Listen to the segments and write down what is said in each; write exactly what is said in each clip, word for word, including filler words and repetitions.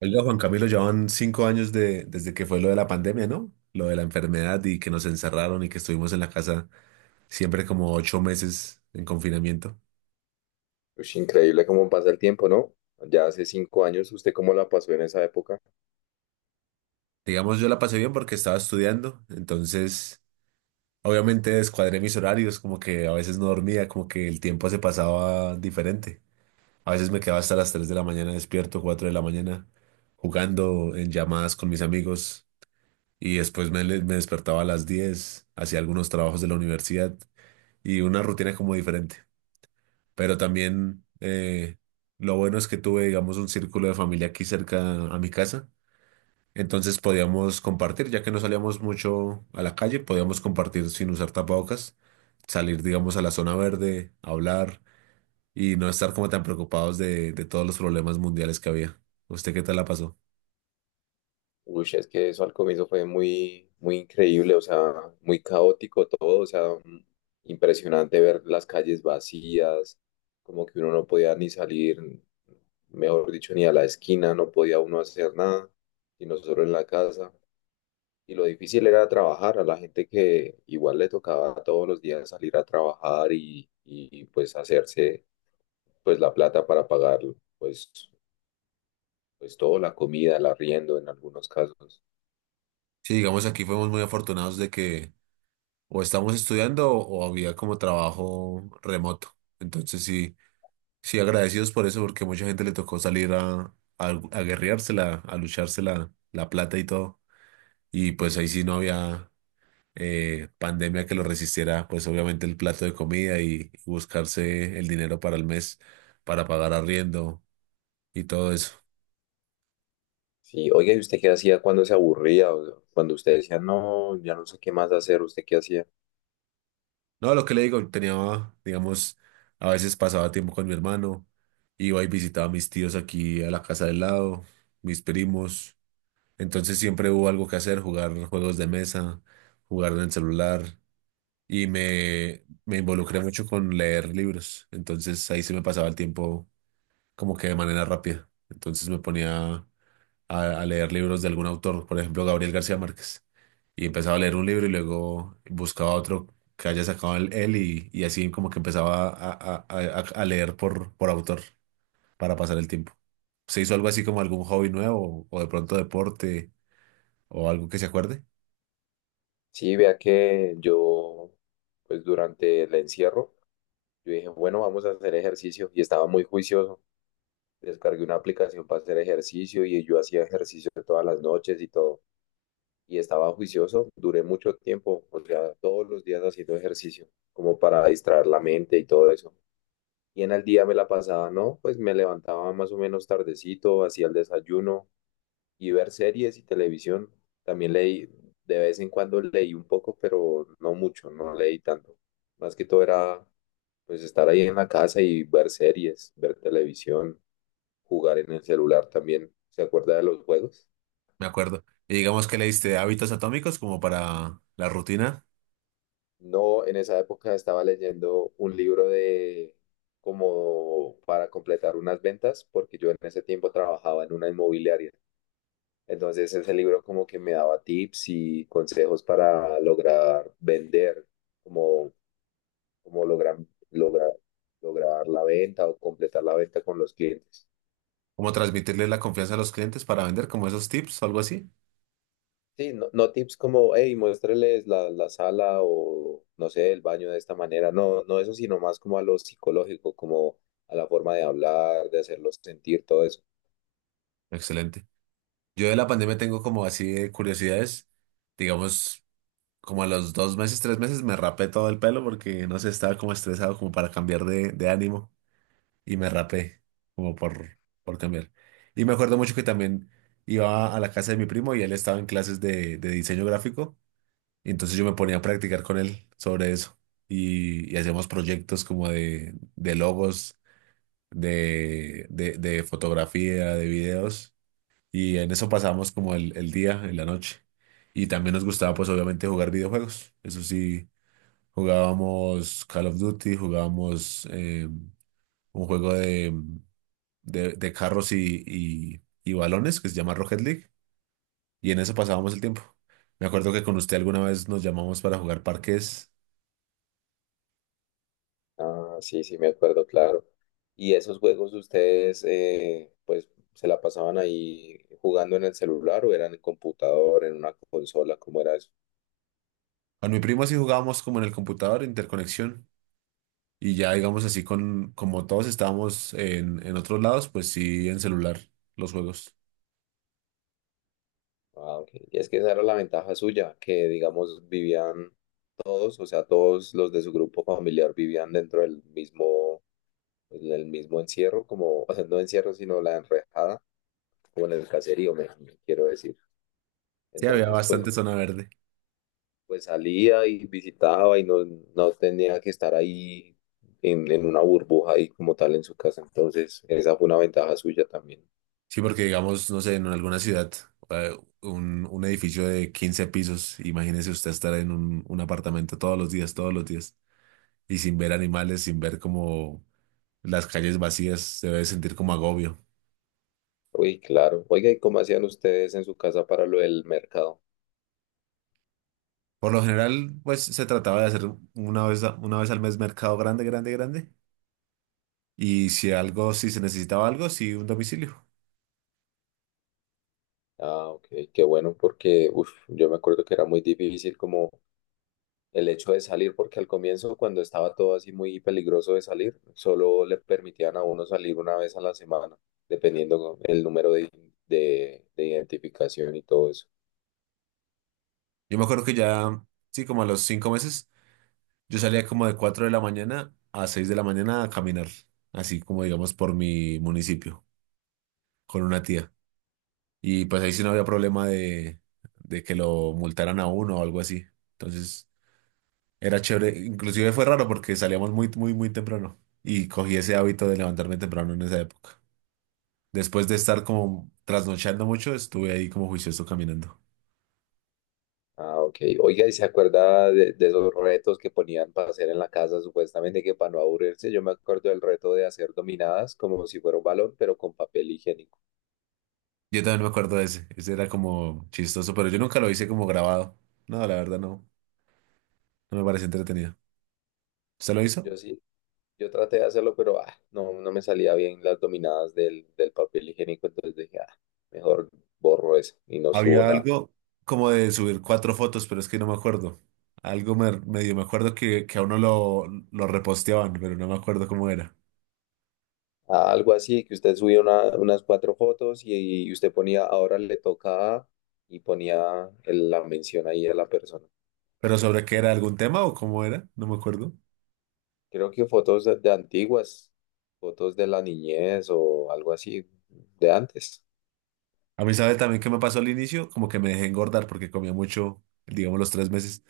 Oiga, Juan Camilo, ya van cinco años de, desde que fue lo de la pandemia, ¿no? Lo de la enfermedad y que nos encerraron y que estuvimos en la casa siempre como ocho meses en confinamiento. Ush, increíble cómo pasa el tiempo, ¿no? Ya hace cinco años, ¿usted cómo la pasó en esa época? Digamos, yo la pasé bien porque estaba estudiando, entonces obviamente descuadré mis horarios, como que a veces no dormía, como que el tiempo se pasaba diferente. A veces me quedaba hasta las tres de la mañana despierto, cuatro de la mañana, jugando en llamadas con mis amigos y después me, me despertaba a las diez, hacía algunos trabajos de la universidad. Y una rutina como diferente. Pero también eh, lo bueno es que tuve, digamos, un círculo de familia aquí cerca a mi casa. Entonces podíamos compartir, ya que no salíamos mucho a la calle, podíamos compartir sin usar tapabocas, salir, digamos, a la zona verde, hablar y no estar como tan preocupados de, de todos los problemas mundiales que había. ¿Usted qué tal la pasó? Uy, es que eso al comienzo fue muy, muy increíble, o sea, muy caótico todo, o sea, mm, impresionante ver las calles vacías, como que uno no podía ni salir, mejor dicho, ni a la esquina, no podía uno hacer nada, y nosotros en la casa. Y lo difícil era trabajar a la gente que igual le tocaba todos los días salir a trabajar y, y pues hacerse pues la plata para pagarlo, pues, pues todo, la comida, el arriendo en algunos casos. Sí, digamos, aquí fuimos muy afortunados de que o estábamos estudiando o había como trabajo remoto. Entonces sí. Sí, agradecidos por eso, porque mucha gente le tocó salir a, a, a guerreársela, a lucharse la, la plata y todo. Y pues ahí sí no había eh, pandemia que lo resistiera, pues obviamente el plato de comida y buscarse el dinero para el mes, para pagar arriendo y todo eso. Sí, oiga, ¿y usted qué hacía cuando se aburría? O cuando usted decía, no, ya no sé qué más hacer, ¿usted qué hacía? No, lo que le digo, tenía, digamos, a veces pasaba tiempo con mi hermano, iba y visitaba a mis tíos aquí a la casa del lado, mis primos. Entonces siempre hubo algo que hacer, jugar juegos de mesa, jugar en el celular y me, me involucré mucho con leer libros. Entonces ahí sí me pasaba el tiempo como que de manera rápida. Entonces me ponía a, a leer libros de algún autor, por ejemplo Gabriel García Márquez. Y empezaba a leer un libro y luego buscaba otro que haya sacado el- él y, y así como que empezaba a, a- a- a leer por, por autor para pasar el tiempo. ¿Se hizo algo así como algún hobby nuevo o de pronto deporte o algo que se acuerde? Sí, vea que yo, pues durante el encierro, yo dije, bueno, vamos a hacer ejercicio y estaba muy juicioso. Descargué una aplicación para hacer ejercicio y yo hacía ejercicio todas las noches y todo. Y estaba juicioso, duré mucho tiempo, o sea, todos los días haciendo ejercicio, como para distraer la mente y todo eso. Y en el día me la pasaba, ¿no? Pues me levantaba más o menos tardecito, hacía el desayuno y ver series y televisión. También leí, de vez en cuando leí un poco, pero no mucho, no leí tanto. Más que todo era pues estar ahí en la casa y ver series, ver televisión, jugar en el celular también. ¿Se acuerda de los juegos? Me acuerdo. Y digamos que le diste hábitos atómicos como para la rutina, No, en esa época estaba leyendo un libro de como para completar unas ventas, porque yo en ese tiempo trabajaba en una inmobiliaria. Entonces ese libro como que me daba tips y consejos para lograr vender, como, como lograr, lograr, lograr la venta o completar la venta con los clientes. como transmitirle la confianza a los clientes para vender, como esos tips o algo así. Sí, no, no tips como, hey, muéstreles la, la sala o, no sé, el baño de esta manera. No, no eso, sino más como a lo psicológico, como a la forma de hablar, de hacerlos sentir, todo eso. Excelente. Yo de la pandemia tengo como así de curiosidades, digamos, como a los dos meses, tres meses me rapé todo el pelo porque no sé, estaba como estresado como para cambiar de, de ánimo y me rapé como por, por cambiar. Y me acuerdo mucho que también iba a la casa de mi primo y él estaba en clases de, de diseño gráfico. Y entonces yo me ponía a practicar con él sobre eso y, y hacíamos proyectos como de, de logos, de, de, de fotografía, de videos y en eso pasábamos como el, el día, en la noche. Y también nos gustaba pues obviamente jugar videojuegos. Eso sí, jugábamos Call of Duty, jugábamos eh, un juego de, de, de carros y, y, y balones que se llama Rocket League y en eso pasábamos el tiempo. Me acuerdo que con usted alguna vez nos llamamos para jugar parques. Ah, sí, sí, me acuerdo, claro. ¿Y esos juegos ustedes, eh, pues, se la pasaban ahí jugando en el celular o eran en computador, en una consola? ¿Cómo era eso? Con mi primo así jugábamos como en el computador, interconexión. Y ya, digamos así, con, como todos estábamos en, en otros lados, pues sí, en celular, los juegos. Ah, ok. Y es que esa era la ventaja suya, que, digamos, vivían todos, o sea, todos los de su grupo familiar vivían dentro del mismo, del mismo encierro, como, o sea, no encierro, sino la enrejada, como en el caserío, me me quiero decir. Sí, había Entonces, pues bastante zona verde. pues salía y visitaba y no, no tenía que estar ahí en, en una burbuja ahí como tal en su casa. Entonces, esa fue una ventaja suya también. Sí, porque digamos, no sé, en alguna ciudad, eh, un, un edificio de quince pisos, imagínese usted estar en un, un apartamento todos los días, todos los días, y sin ver animales, sin ver como las calles vacías, se debe sentir como agobio. Uy, claro. Oiga, ¿y cómo hacían ustedes en su casa para lo del mercado? Por lo general, pues se trataba de hacer una vez, a- una vez al mes mercado grande, grande, grande. Y si algo, si se necesitaba algo, sí, un domicilio. Ah, ok, qué bueno, porque uf, yo me acuerdo que era muy difícil como el hecho de salir, porque al comienzo, cuando estaba todo así muy peligroso de salir, solo le permitían a uno salir una vez a la semana, dependiendo el número de, de de identificación y todo eso. Yo me acuerdo que ya, sí, como a los cinco meses, yo salía como de cuatro de la mañana a seis de la mañana a caminar, así como digamos por mi municipio, con una tía. Y pues ahí sí no había problema de, de que lo multaran a uno o algo así. Entonces era chévere, inclusive fue raro porque salíamos muy, muy, muy temprano y cogí ese hábito de levantarme temprano en esa época. Después de estar como trasnochando mucho, estuve ahí como juicioso caminando. Ah, ok. Oiga, ¿y se acuerda de, de esos retos que ponían para hacer en la casa, supuestamente que para no aburrirse? Yo me acuerdo del reto de hacer dominadas como si fuera un balón, pero con papel higiénico. Yo también me acuerdo de ese. Ese era como chistoso, pero yo nunca lo hice como grabado. No, la verdad no. No me pareció entretenido. ¿Usted lo hizo? Yo sí, yo traté de hacerlo, pero ah, no, no me salía bien las dominadas del, del papel higiénico, entonces dije, ah, mejor borro eso y no subo Había nada. algo como de subir cuatro fotos, pero es que no me acuerdo. Algo me- medio me acuerdo que, que a uno lo, lo reposteaban, pero no me acuerdo cómo era. Ah, algo así, que usted subía una- unas cuatro fotos y, y usted ponía, ahora le toca a", y ponía el- la mención ahí a la persona. ¿Pero sobre qué era? ¿Algún tema o cómo era? No me acuerdo. Creo que fotos de, de antiguas, fotos de la niñez o algo así de antes. A mí, ¿sabe también qué me pasó al inicio? Como que me dejé engordar porque comía mucho, digamos, los tres meses.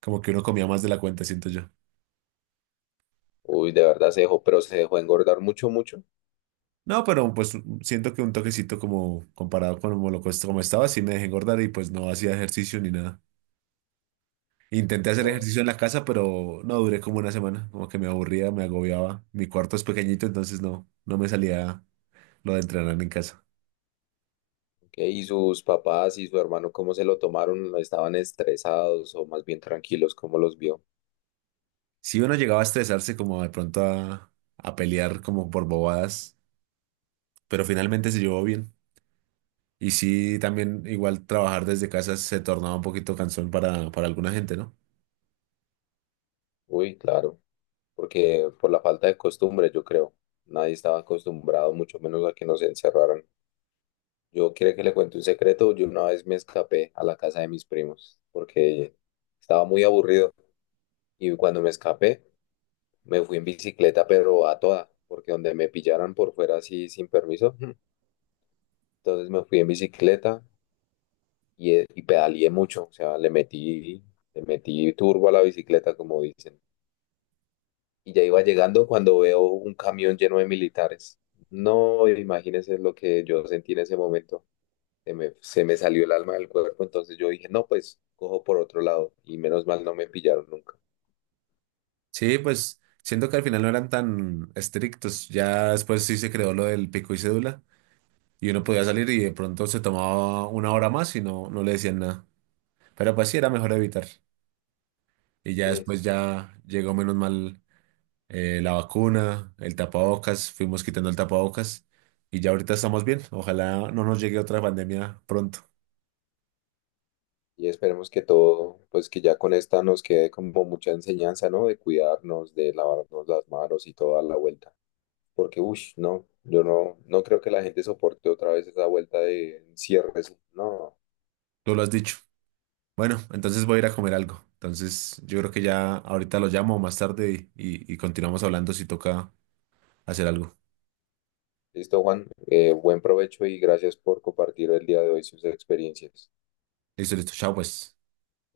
Como que uno comía más de la cuenta, siento yo. Uy, de verdad se dejó, pero se dejó engordar mucho, mucho. No, pero pues siento que un toquecito como comparado con como lo que como estaba, sí me dejé engordar y pues no hacía ejercicio ni nada. Intenté hacer ejercicio en la casa, pero no duré como una semana, como que me aburría, me agobiaba. Mi cuarto es pequeñito, entonces no, no me salía lo de entrenar en casa. Ok, y sus papás y su hermano, ¿cómo se lo tomaron? ¿Estaban estresados o más bien tranquilos? ¿Cómo los vio? Si uno llegaba a estresarse como de pronto a, a pelear como por bobadas, pero finalmente se llevó bien. Y sí, también igual trabajar desde casa se tornaba un poquito cansón para, para alguna gente, ¿no? Uy, claro, porque por la falta de costumbre, yo creo. Nadie estaba acostumbrado, mucho menos a que nos encerraran. Yo quiero que le cuente un secreto. Yo una vez me escapé a la casa de mis primos porque estaba muy aburrido. Y cuando me escapé, me fui en bicicleta, pero a toda, porque donde me pillaran por fuera así sin permiso, entonces me fui en bicicleta y, eh, y pedaleé mucho, o sea, le metí, le metí turbo a la bicicleta, como dicen. Y ya iba llegando cuando veo un camión lleno de militares. No, imagínense lo que yo sentí en ese momento. Se me, se me salió el alma del cuerpo, entonces yo dije, no, pues cojo por otro lado y menos mal no me pillaron nunca. Sí, pues siento que al final no eran tan estrictos. Ya después sí se creó lo del pico y cédula y uno podía salir y de pronto se tomaba una hora más y no, no le decían nada. Pero pues sí era mejor evitar. Y ya Sí, después ya llegó menos mal eh, la vacuna, el tapabocas, fuimos quitando el tapabocas y ya ahorita estamos bien. Ojalá no nos llegue otra pandemia pronto. y esperemos que todo, pues que ya con esta nos quede como mucha enseñanza, ¿no? De cuidarnos, de lavarnos las manos y toda la vuelta. Porque, uff, no, yo no, no creo que la gente soporte otra vez esa vuelta de cierres. No, Tú lo has dicho. Bueno, entonces voy a ir a comer algo. Entonces yo creo que ya ahorita lo llamo más tarde y y- y continuamos hablando si toca hacer algo. listo, Juan. Eh, buen provecho y gracias por compartir el día de hoy sus experiencias. Listo, listo. Chao, pues.